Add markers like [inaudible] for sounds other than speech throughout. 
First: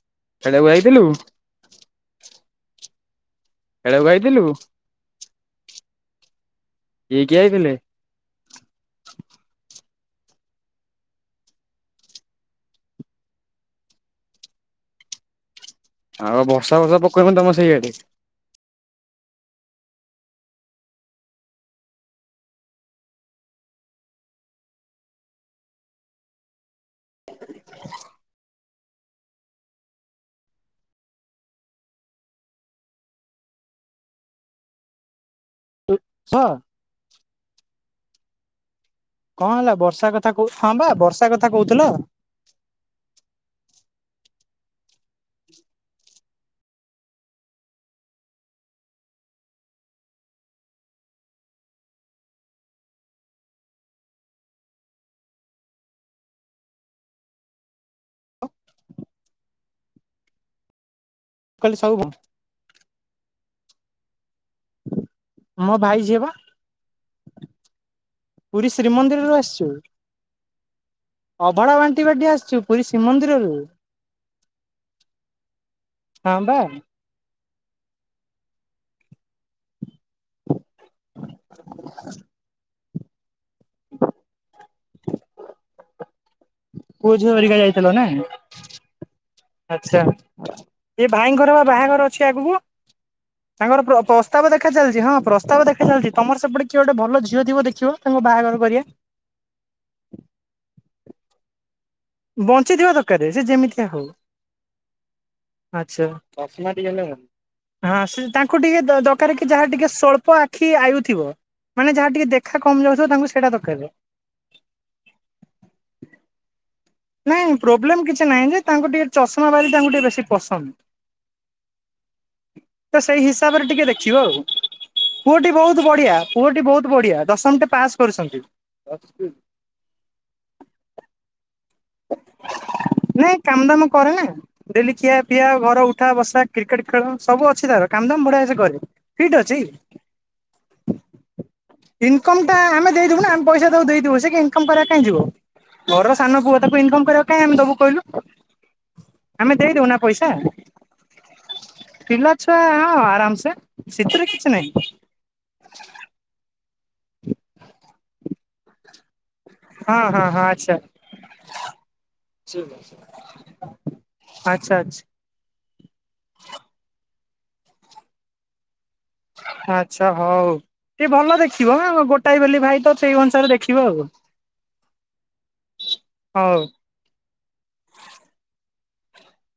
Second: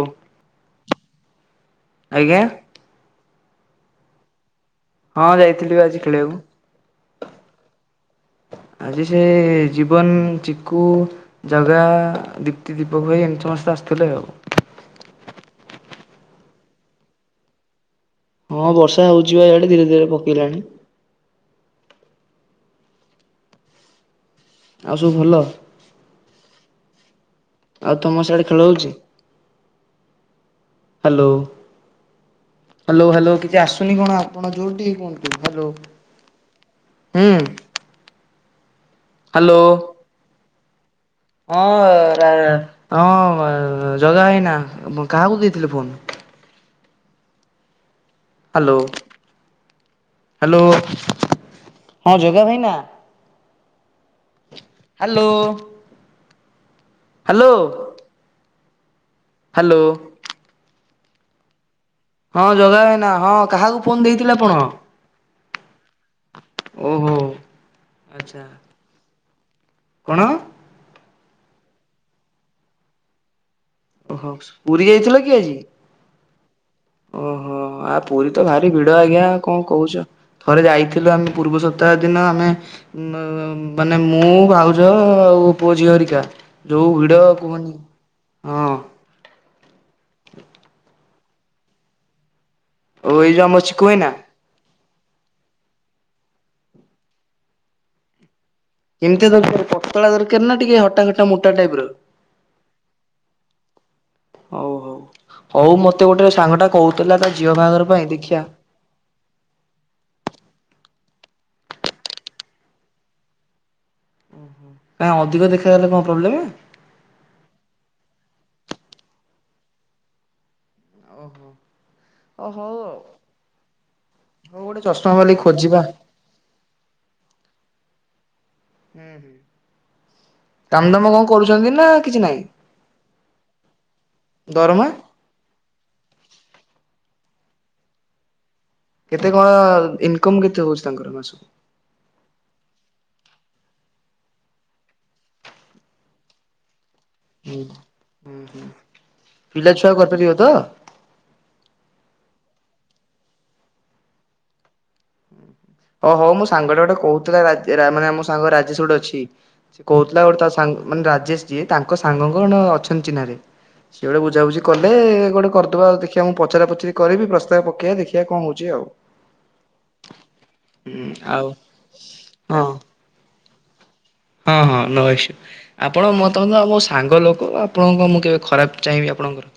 ଓ ଖେଳିବାକୁ ଆଇଥିଲୁ? ଆଜ୍ଞା। ଖେଳିବାକୁ ଆଇଥିଲୁ? ହଁ ଯାଇଥିଲି ବା ଆଜି କିଏ ଖେଳିବାକୁ। କିଏ ଆଇଥିଲେ ଆଜି ସେ ଜୀବନ ଚିକୁ ଜାଗା ଦୀପ୍ତି ଦୀପକ ଭାଇ ଏମିତି ସମସ୍ତେ ଆସିଥିଲେ ଆଉ। ଆଉ ବର୍ଷା ଫର୍ଷା ପକେଇବନି ତମ ସେଇଆଡେ। ହଁ ବର୍ଷା ହଉଛିିବ ଇଆଡେ ଧୀରେ ଧୀରେ ପକେଇଲାଣି। ଆଉ ସବୁ ଭଲ? [unintelligible] ଆଉ ତମର ସେଆଡେ ଖେଳ ହଉଛି? ହ୍ୟାଲୋ। ହ୍ୟାଲୋ ହ୍ୟାଲୋ କିଛି ଆସୁନି କଣ ଆପଣ ଜୋରେ ଟିକେ କୁହନ୍ତୁ ହ୍ୟାଲୋ। ସାର୍ ହୁଁ। କଣ ହ୍ୟାଲୋ ହେଲା ବର୍ଷା କଥା କହୁ ହଁ ବା ବର୍ଷା କଥା ହଁ କହୁଥିଲ ର ହଁ ଜଗା ଭାଇନା କାହାକୁ ଦେଇଥିଲେ ଫୋନ? ହ୍ୟାଲୋ ହ୍ୟାଲୋ ହଁ ଯଗା ଭାଇନା ହ୍ୟାଲୋ ହ୍ୟାଲୋ। ହ୍ୟାଲୋ। କହିଲି ସବୁ ହଁ ଜଗା ଭାଇନା ହଁ କାହାକୁ ଫୋନ ଦେଇଥିଲେ ଆପଣ? ମୋ ଭାଇ ସିଏ ବା ଓହୋ ଆଚ୍ଛା ପୁରୀ ଶ୍ରୀମନ୍ଦିରରୁ ଆସିଛୁ। କଣ? ଅଭଡ଼ା ବାଣ୍ଟି ବାଣ୍ଟି ଆସିଛୁ ପୁରୀ ଶ୍ରୀମନ୍ଦିରରୁ। ଓ ହଉ ପୁରୀ ଯାଇଥିଲ କି ଆଜି? ହଁ ବା। ଓହୋ ଆ ପୁରୀ ତ ଭାରି ଭିଡ ଆଜ୍ଞା କଣ କହୁଛ। ଥରେ ଯାଇଥିଲୁ ଆମେ ପୂର୍ବ ସପ୍ତାହ ଦିନ ଆମେ ମ ମାନେ ମୁଁ ଭାଉ ଜ ଆଉ ପୁଅ ଝିଅ ହେରିକା ଯୋଉ ପୁଅ ଭିଡ କୁହନି ଯାଏଁ ହଁ। ଆଚ୍ଛା ଏ ଭାଇଙ୍କର ବା ବାହାଘର ଅଛି ଆଗକୁ ଓ ଏଇ ଯୋଉ ଆମ ଚିକୁ ତାଙ୍କର ପ୍ର ଭାଇନା ପ ପ୍ରସ୍ତାବ ଦେଖା ଚାଲିଛି ହଁ ପ୍ରସ୍ତାବ ଦେଖାଚାଲିଛି ତମର ସେପଟେ କିଏ ଗୋଟେ ଭଲ ଝିଅ ଥିବ ଦେଖିବ ତାଙ୍କ ବାହାଘର କରିବା। କେମିତିଆ ଦରକାର ପତଳା ଦରକାର ନା ଟିକେ ହଟା ଖଟା ମୋଟା ଟାଇପର? ବଞ୍ଚିଥିବା ଦରକାର ସେ ଯେମିତିଆ ହଉ। ହଉ ହଉ। ହଉ ମତେ ଆଛା ଗୋଟେ ସାଙ୍ଗଟା କହୁଥିଲା ତା ଝିଅ ବାହାଘର ପାଇଁ ଦେଖିଆ ତାଙ୍କୁ ଟିକେ ଦ ଦ ଦରକାର କି ଯାହା ଟିକିେ ସ୍ୱଳ୍ପ ଆଖି ଆୟୁଥିବ ମାନେ ଯାହା ଟିକେ ଦେଖା କମ ଯାଉଥିବ ତାଙ୍କୁ ସେଇଟା ଦରକାରେ। କାଇଁ ଅଧିକ ଦେଖାଗଲେ କଣ ପ୍ରୋବ୍ଲେମ୍? ନାଇଁ ପ୍ରୋବ୍ଲେମ କିଛି ନାହିଁ ଯେ ତାଙ୍କୁ ଟିକେ ଚଷମା ବାଲି ତାଙ୍କୁ ଟିକେ ବେଶୀ ପସନ୍ଦ। ଓହୋ ଓ ହଉ ଆଉ ତ ସେଇ ହିସାବରେ ଟିକେ ଦେଖିବ ଆଉ ହଉ ଗୋଟେ ଚଷମା ବାଲି ପୁଅଟି ଖୋଜିବା ବହୁତ ବଢିଆ। ପୁଅଟି ବହୁତ ବଢ଼ିଆ ଦଶମଟେ ପାସ୍ କରୁଛନ୍ତି। କାମ ଦାମ କଣ କରୁଛନ୍ତି ନା କିଛି ନାହିଁ ନାଇଁ କାମ ଦାମ କରେ ନା ଦରମା ଡେଲି କିଆ ପିଆ ଘର ଉଠା ବସା କ୍ରିକେଟ୍ ଖେଳ ସବୁ ଅଛି ତାର କାମ ଦାମ ବଢ଼ିଆ ସେ କରେ। କେତେ ଫିଟ୍ କଣ ଅଛି ଇନକମ କେତେ ହଉଛି ତାଙ୍କର ମାସକୁ? ଇନକମ୍ ଟା ଆମେ ଦେଇଦେବୁ ନା ଆମେ ପଇସା ତାଙ୍କୁ ଦେଇଦେବୁ ସେ କାଇଁ ଇନକମ କରିବା ପାଇଁ କାଇଁ ଯିବ ଘରର ସାନ ପୁଅ ତାକୁ ଇନକମ କରିବା କାଇଁ ଆମେ ହୁଁ ଦବୁ କହିଲୁ। ହୁଁ ହୁଁ ଆମେ ପିଲା ଛୁଆ ଦେଇଦୋବୁ ନା କରିପାରିବ ପଇସା। ତ ପିଲା ଛୁଆ ଆରାମସେ ସେଥିରେ କିଛି ନାହିଁ। ଓହୋ ମୁଁ ସାଙ୍ଗଟା ଗୋଟେ କହୁଥିଲା ରାଜ ରା ମାନେ ମୋ ସାଙ୍ଗ ରାଜେଶ ଗୋଟେ ଅଛି। ସେ ହଁ କହୁଥିଲା ହଁ ଗୋଟେ ହଁ ତା ସା ଆଚ୍ଛା। ମାନେ ରାଜେଶ ଯିଏ ତାଙ୍କ ସାଙ୍ଗଙ୍କର ଅଛନ୍ତି ଚିହ୍ନାରେ। ସିଏ ଗୋଟେ ବୁଝାବୁଝି ଆଚ୍ଛା କଲେ ଆଚ୍ଛା। ଗୋଟେ କରି ଉ ଦେଖିବା ମୁଁ ପଚରା ପୁଚୁର କରିବି ପ୍ରସ୍ତାବ ପକେଇବା ଦେଖିବା କଣ ହଉଛି ଆଉ। ଆଚ୍ଛା ହଉ ହୁଁ ଟିକେ ଭଲ ଆଉ ଦେଖିବ ଗୋଟାଏ ବୋଲି ହଁ ଭାଇ ତ ସେଇ ଅନୁସାରେ ଦେଖିବ ଆଉ। ହଁ ହଁ ନୋ ଇସ୍ୟୁ ଆପଣ ମୋ ମତ ତମେ ହଉ ତ ଆମ ସ ସାଙ୍ଗ ଲୋକ ଆପଣଙ୍କ ମୁଁ କେବେ ଖରାପ ଚାହିଁବି ଆପଣଙ୍କର।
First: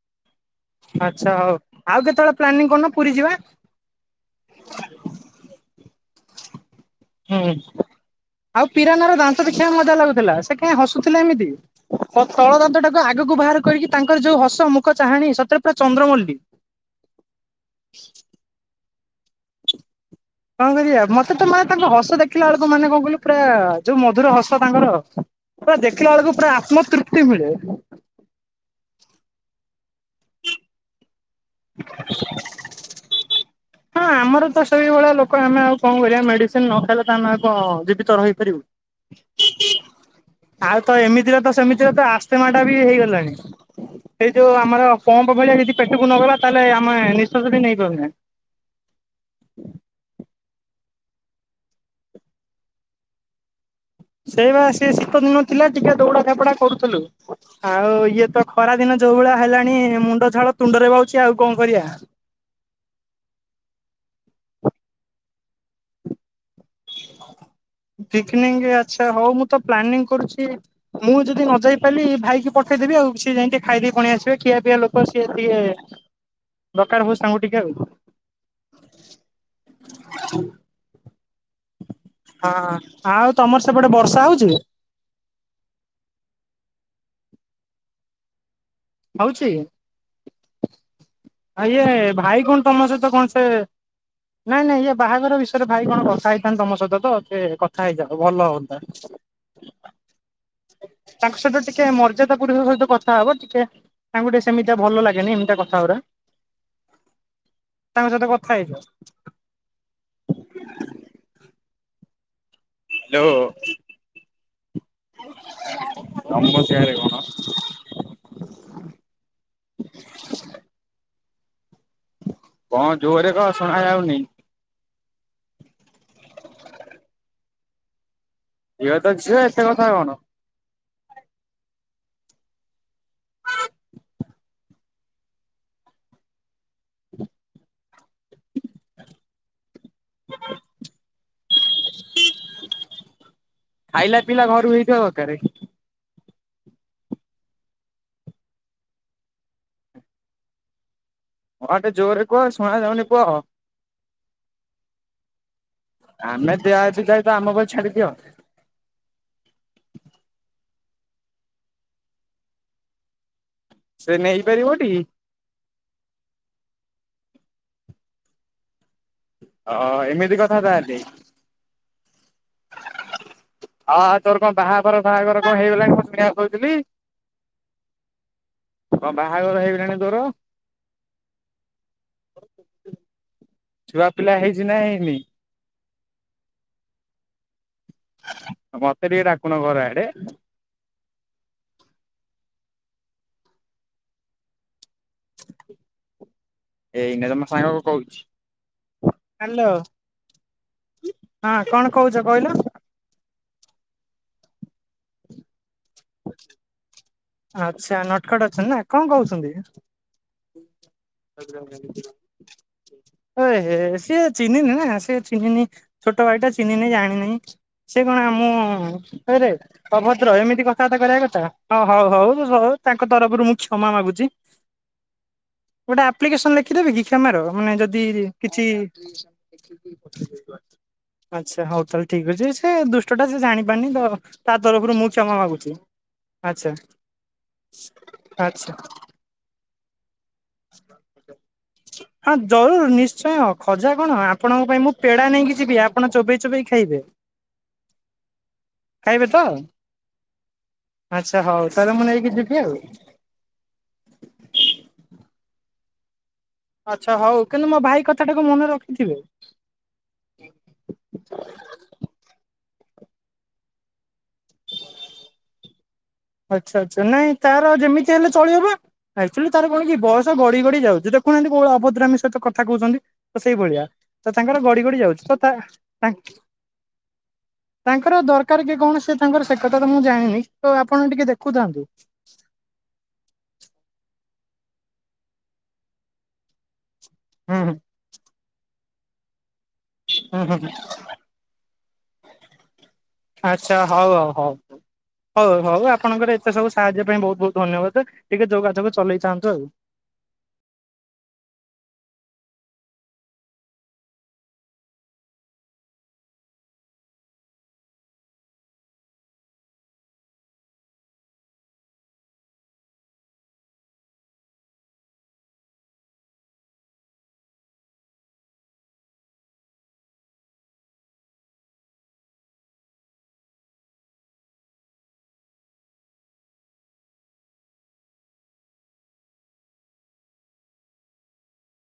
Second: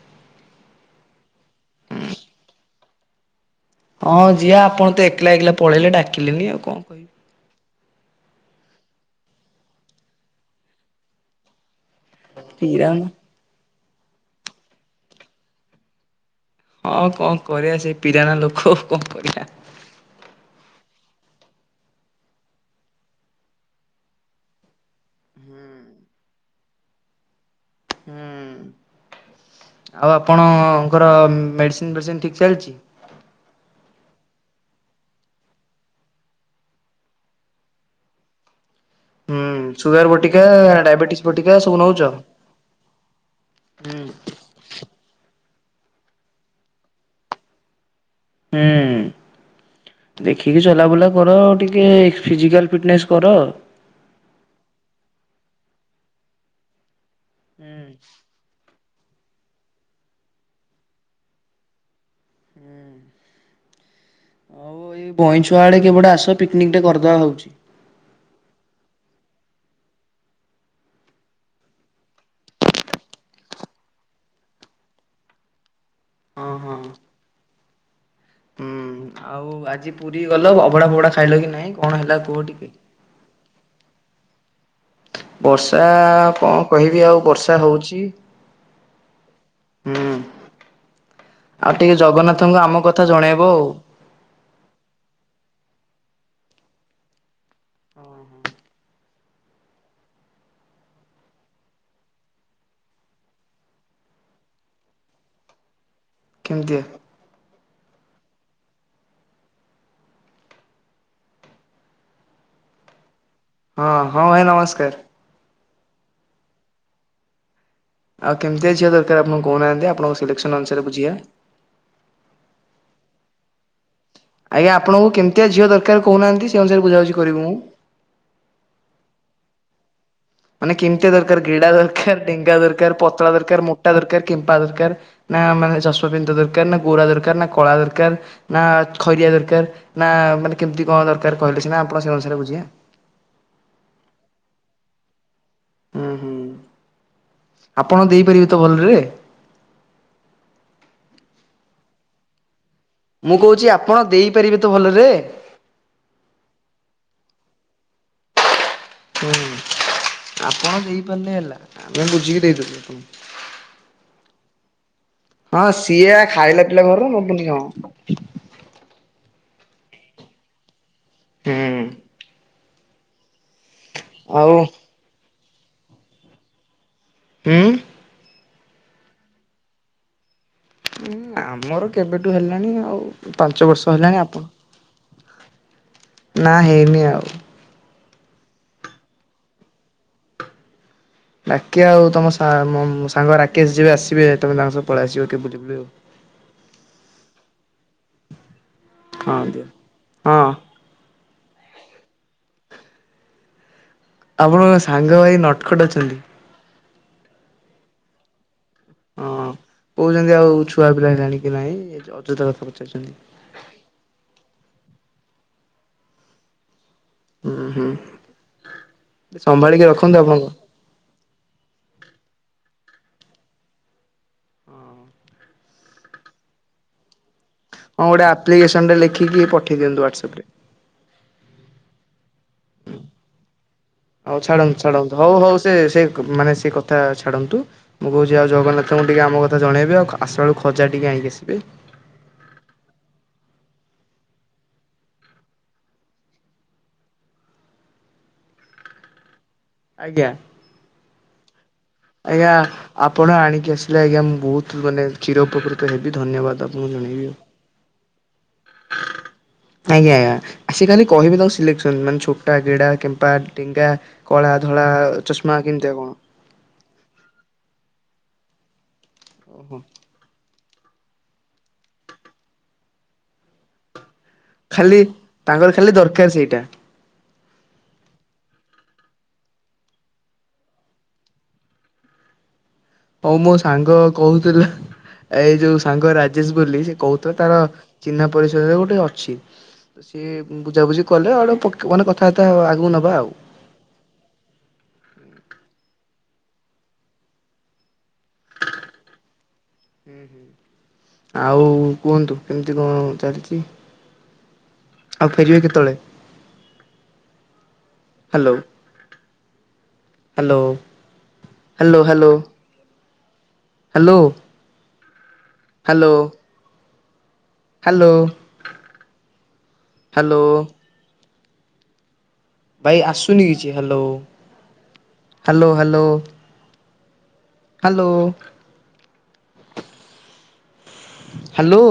ଆଚ୍ଛା ହଉ ଆଉ କେତେବେଳେ ପ୍ଲାନିଂ କରୁନ ପୁରୀ ଯିବା। ହଁ ଜିଆ ଆପଣ ତ ଏକଲା ଏକଲା ପଳେଇଲେ ଡାକିଲେନି ଆଉ କଣ କହି ହୁଁ ଆଉ ପିରାନାର ଦାନ୍ତ ଦେଖିବାକୁ ମଜା ଲାଗୁଥିଲା ସେ କାହିଁ ହସୁଥିଲା ଏମିତି। ତ ତଳ ଦାନ୍ତ ପିରାନା। ଟାକୁ ଆଗକୁ ବାହାର କରିକି ତାଙ୍କର ଯୋଉ ହସ ମୁଖ ଚାହାଣୀ ସତରେ ପୁରା ଚନ୍ଦ୍ରମଲ୍ଲୀ। ହଁ କଣ କରିବା ସେ ପିରାନା ଲୋକ ଆଉ କଣ କରିବା। କଣ କରିବା ମୋତେ ତ ମା ତାଙ୍କ ହସ ଦେଖିଲା ବେଳକୁ ମାନେ କଣ କହିଲୁ ପୁରା ଯୋଉ ମଧୁର ହସ ତାଙ୍କର। ପୁରା ଦେଖିଲା ବେଳକୁ ପୁରା ଆତ୍ମତୃପ୍ତି ମିଳେ। ହୁଁ, ଆଉ ଆପଣଙ୍କର ମେଡିସିନ୍ ଫେଡିସିନ ଠିକ ଚାଲିଚି? ନା ଆମର ତ ସେଇଭଳିଆ ଲୋକ ଆମେ ଆଉ କଣ କରିବା ମେଡିସିନ୍ ନ ଖାଇଲେ ତ ଆମେ ଆଉ କଁ ଜୀବିତ ରହିପାରିବୁ। ହୁଁ, ସୁଗାର୍ ବଟିକା, ଡାଇବେଟିସ୍ ବଟିକା ସବୁ ନଉଚ? ସେ ମାଟା ବି ହେଇଗଲାଣି। ସେଇ ଯୋଉ ଆମର ପମ୍ପ ଭଳିଆ ଯଦି ପେଟକୁ ନ ଗଲା ତାହେଲେ ଆମେ ନିଃଶ୍ବାସ ବି ନେଇ ପାରୁନା। ହେଁ ଦେ ଠିକି ଚଲାବୁଲା କର, ଟିକେ ଫିଜିକାଲ୍ ଫିଟନେସ୍ କର। ସେଇ ବା ସିଏ ଶୀତ ଦିନ ଥିଲା ଟିକେ ଦୌଡା ଧାପଡା କରୁଥୁଲୁ। ହୁଁ। ଆଉ ଇଏ ତ ଖରା ଦିନ ଯୋଉ ଭଳିଆ ହେଲାଣି ମୁଣ୍ଡ ଝାଳ ତୁଣ୍ଡରେ ବାଉଛି ଆଉ କଣ କରିବା। ବଇ ବଇଁ ଛୁଆଉଡା କି ଏପଟେ ଆସ ପିକନିକ ଟେ କରିଦବା ଭାବୁଛି। ପିକନିକ ଆଚ୍ଛା ହଉ ମୁଁ ତ ପ୍ଲାନିଂ କରୁଛି। ମୁଁ ଯଦି ନ ଯାଇ ପାରିଲି ଭାଇକି ପଠେଇଦେବି ଆଉ, ସିଏ ଯାଇ ଟିକେ ଖାଇଦେଇ ପଣି ଆସିବେ ଖିଆ ପିଆ ଲୋକ ସିଏ ଟିକେ। ହଁ ହଁ ଦରକାର ହଉ ସାଙ୍ଗ ଟିକେ ଆଉ। ହୁଁ, ଆଉ ଆଜି ପୁରୀ ଗଲ ଅଭଡା ଫବଡା ଖାଇଲ କି ନାଇଁ? କଣ ହେଲା କୁହ ହଁ ଟିକେ? ଆଉ ତୋମର ସେପଟେ ବର୍ଷା ହଉଛି? ବର୍ଷା କଣ କହିବି ଆଉ ବର୍ଷା ହଉଚି। ହଉଛି? ହୁଁ, ଆ ଆଉ ଇଏ ଟିକେ ଭାଇ ଜଗନ୍ନାଥଙ୍କୁ କଣ ଆମ ତମ କଥା ସହିତ କଣ ସେ ଜଣେଇବ ଆଉ। ନାଇଁ ନାଇଁ ଇଏ ବାହାଘର ବିଷୟରେ ଭାଇ କଣ କଥା ହେଇଥାନ୍ତେ ତୋମ ସହିତ ତ ସେ କଥା ହେଇଯାଅ ଓ ଭଲ ହଅନ୍ତା। ତାଙ୍କ ସହିତ ଟିକେ ମର୍ଯ୍ୟାଦା ପୁରୁଷ ସହିତ କଥା ହବ ଟିକେ ତାଙ୍କୁ ଟିକେ ସେମିତିଆ ଭଲ ଲାଗେନି ଏମିତିଆ କଥା ଗୁରା। କେମିତିଆ? ତାଙ୍କ ସହିତ କଥା ହେଇଯୁଅ। ଲୋ ହଁ, ହଁ ଭାଇ ନମସ୍କାର। ଆମ ଗାଁରେ କଣ ଆଉ କେମିତି ଝିଅ ଦରକାର ଆପଣ କହୁନାହାନ୍ତି। ଆପଣଙ୍କ ସିଲେକ୍ସନ୍ ଅନୁସାରେ ବୁଝିବା। କଣ ଜୋରେ କହ ଶୁଣା ଯାଉନି। ଆଜ୍ଞା ଆପଣଙ୍କୁ କେମତିଆ ଝିଅ ଦରକାର କହୁନାହାନ୍ତି, ସେ ଅନୁସାରେ ବୁଝାବୁଝି କରିବୁ। ଝିଅ ତ ଝିଅ ଏତେ କଥା କଣ। ମାନେ କେମିତିଆ ଦରକାର ଗିଡ଼ା ଦରକାର, ଡେଙ୍ଗା ଦରକାର, ପତଳା ଦରକାର, ମୋଟା ଦରକାର, କେମ୍ପା ଦରକାର। ନା ମାନେ ଚଷମା ପିନ୍ଧା ଦରକାର ନା ଗୋରା ଦରକାର, ନା କଳା ଦରକାର। ନା ଖଇରିଆ ଦରକାର, ନା ମାନେ କେମିତି କଣ ଦରକାର କହିଲେ ସିନା ଆପଣ ସେ ଅନୁସାରେ ବୁଝିବା। ଖାଇଲା ପିଇଲା ଘରୁ ହେଇଥିବା ଦରକାରେ। ଉଁ, ହୁଁ, ଆପଣ ଦେଇପାରିବେ ତ ଭଲରେ? ହଁ ଟିକେ ଜୋରରେ କୁହ ଶୁଣାଯାଉନି। ମୁଁ କହୁଚି ଆପଣ ଦେଇପାରିବେ ତ ଭଲରେ? ଆମେ ଦିଆ ଅଛି ଯାଇ ତ ଆମ ଉପରେ ଛାଡିଦିଅ। ହୁଁ, ଆପଣ ଦେଇପାରିଲେ ହେଲା, ଆମେ ବୁଝିକି ଦେଇଦେବୁ ଆପଣଙ୍କୁ। ସେ ନେଇ ପାରିବ ଟି? ହଁ ସିଏ ଆ, ଖାଇଲା ପିଇଲା ଘରର ନବନି କଣ। ଅ, ଏମିତି କଥା ତାହାଲେ। ହୁଁ। ଅ, ତୋର କଣ ଆଉ ବାହାଘର ଫାଆଘର କଣ ହେଇଗଲାଣି ମୁଁ ଶୁଣିବାକୁ ପାଉଥିଲି? ହୁଁ, କଁ ବାହାଘର ହେଇଗଲାଣି ତୋର। ଉଁ ଆମର କେବେଠୁ ହେଲାଣି ଆଉ ପାଞ୍ଚ ବର୍ଷ ଛୁଆ ହେଲାଣି ପିଲା ହେଇଛି ନା ହେଇନି ଆପଣ ନା ହେଇନି ଆଉ। ଆଉ ମତେ ଟିକେ ଡାକୁନ ଘର ଆଡେ। ଡାକିଆ ଆଉ ତମ ସା ମ ସାଙ୍ଗ ରାକେଶ ଯିବେ ଆସିବେ ତମେ ତାଙ୍କ ସହ ପଳେଇ ଆସିବ। କେବେ ଯିବି ଆଉ। ଏଇନେ ତମ ସାଙ୍ଗ କଁ କହୁଛି ହଁ ଦିଅ ହାଲୋ। ହଁ ହଁ କଣ କହୁଛ କହିଲ। ଆପଣଙ୍କ ସାଙ୍ଗ ଭାଇ ନଟଖଟ ଅଛନ୍ତି। ଆଚ୍ଛା ନଟଖଟ ଅଛନ୍ତି ନା। କଣ ହଁ କହୁଛନ୍ତି? କହୁଛନ୍ତି ଆଉ ଛୁଆ ପିଲା ହେଲାଣି କି ନାଇଁ ଅଯଥା କଥା ପଚାରୁଛନ୍ତି। ଓ ଏ ହେ ସିଏ ଚିହ୍ନିନି ନା ସିଏ ଚିହ୍ନିନି ଛୋଟ ଭାଇଟା ଚିହ୍ନିନି ଜାଣିନି। ଉଁ ହୁଁ ହୁଁ ସେ କଣ ମୁଁ ହେଇରେ ସମ୍ଭାଳିକି ରଖନ୍ତୁ ଅଭଦ୍ର ଆପଣଙ୍କ ଏମିତି କ ଥା ବାର୍ତ୍ତା କରିବା କଥା ହଉ ହଉ ହଉ ମୁଁ ସର୍ ତାଙ୍କ ତରଫୁରୁ ମୁଁ କ୍ଷମା ମାଗୁଚି। ଗୋଟେ ଆପ୍ଲିକେସନ ଲେଖିଦେବି କି କ୍ଷମାର। ମାନେ ଯଦି ହଁ ଗୋଟେ କିଛି ଆପ୍ଲିକେସନଟେ ଲେଖିକି ପଠେଇ ଦିଅନ୍ତୁ ୱାଟ୍ସଅପରେ। ଆଚ୍ଛା ହଉ ତାହେଲେ ଠିକ୍ ଅଛି ସେ ଦୁଷ୍ଟଟା ସିଏ ଜାଣିପାରିନି ତ ହଉ ତା ଛାଡନ୍ତୁ ତରଫରୁ ମୁଁ ଛାଡନ୍ତୁ କ୍ଷମା ହଉ ହଉ ମାଗୁଛି। ସ୍ ତେ ସେ କ ଉଁ ମାନେ ଆଚ୍ଛା ସେ କଥା ଛାଡନ୍ତୁ ମୁଁ କହୁଛି ଆଉ ଆଚ୍ଛା ଜଗନ୍ନାଥଙ୍କୁ ଟିକେ ଆମ କଥା ଜଣେଇବେ ଆଉ ଖା ଆସଲା ବେଳୁକୁ ଖଜା ଟିକେ ଆଣିକି ଆସିବେ। ହଁ ଜରୁର୍ ନିଶ୍ଚୟ ଖଜା କଣ ଆପଣଙ୍କ ପାଇଁ ମୁଁ ପେଡା ନେଇକି ଯିବି ଆପଣ ଚୋବେଇ ଚୋବେଇ ଖାଇବେ। ହ ଖାଇବେ ତ। ଆଜ୍ଞା। ଆଚ୍ଛା ହଉ ତାହେଲେ ମୁଁ ନେଇକି ଆଜ୍ଞା ଯିବି ଆଉ। ଆପଣ ଆଣିକି ଆସିଲେ ଆଜ୍ଞା ମୁଁ ବୋହୁତ ମାନେ ଚିରଉପକୃତ ହେବି ଧନ୍ୟବାଦ ଆପ୍ ଆଚ୍ଛା ହଉ କିନ୍ତୁ ମୋ ଭାଇ କଥାଟାକୁ ମନେ ରଖିଥିବେ। ଆଜ୍ଞା ଆସିଲାନି କହିବି ତାଙ୍କୁ ସିଲେକ୍ସନ୍ ମାନେ ଛୋଟା ଗେଡା କେମ୍ପା ଡେଙ୍ଗା। କଳା ଧଳା ଚଷମା କେମତିଆ କଣ। ଆଚ୍ଛା ଆଚ୍ଛା ନାଇଁ ତାର ଯେମିତିଆ ହେଲେ ଚଳିବ ପା ଆକ୍ଚୁଆଲି ତାର ଓହୋ କଣ କି ବୟସ୍ ତ ଗଡି ଗଡି ଯାଉଚି ଦେଖୁନାହାନ୍ତି କୋଉ ଭଳିଆ ଅଭଦ୍ରାମୀ ସହିତ କଥା କହୁଛନ୍ତି ତ ସେଇଭଳିଆ। ତ ତାଙ୍କର ଗଡି ଗଡି ଖାଲି ଯାଉଛି ତ ତା ତାଙ୍କର ଖାଲି ଦରକାର ତାଙ୍କ୍ ସେଇଟା ତାଙ୍କର ଦରକାର କି କଣ ସିଏ ତାଙ୍କର ସେ କଥା ତ ମୁଁ ଜାଣିନି ତ ଆପଣ ଟିକେ ଦେଖୁଥାନ୍ତୁ। ହଉ ମୋ ସାଙ୍ଗ କହୁଥିଲା ଏଇ ଯୋଉ ସାଙ୍ଗ ରାଜେଶ ବୋଲି ସିଏ କହୁଥିଆ ହୁଁ ତାର ଚିହ୍ନା ପରିଚୟରେ ଗୋଟେ ଅଛି। ତ ସିଏ ହୁଁ ହୁଁ ଉଁ ହୁଁ ବୁଝାବୁଝି କଲେ ଆଉ ଟିକେ ପକ୍ ମାନେ କଥାବାର୍ତ୍ତା ଆଉ ଆଗୁକୁ ନବା ଆଉ। ଆଚ୍ଛା ହଉ ହଉ ହଉ। ହଉ ହଉ ହଉ ଆପଣଙ୍କର ଏତେ ସବୁ ସାହାଯ୍ୟ ପାଇଁ ବୋହୁତ ବୋହୁତ ଧନ୍ୟବାଦେ ଟିକେ ଯୋଗାଯୋଗ ଚଲେଇ ଥାଆନ୍ତୁ ଆଉ। ହୁଁ ହୁଁ। ଆଉ କୁହନ୍ତୁ କେମତି କଁ ଚାଲିଚି। ଆଉ ଫେରିବେ କେତେବେଳେ? Hello. Hello hello hello hello. Hello. Hello hello. ଭାଇ ଆସୁନି କିଛି hello hello hello. Hello hello.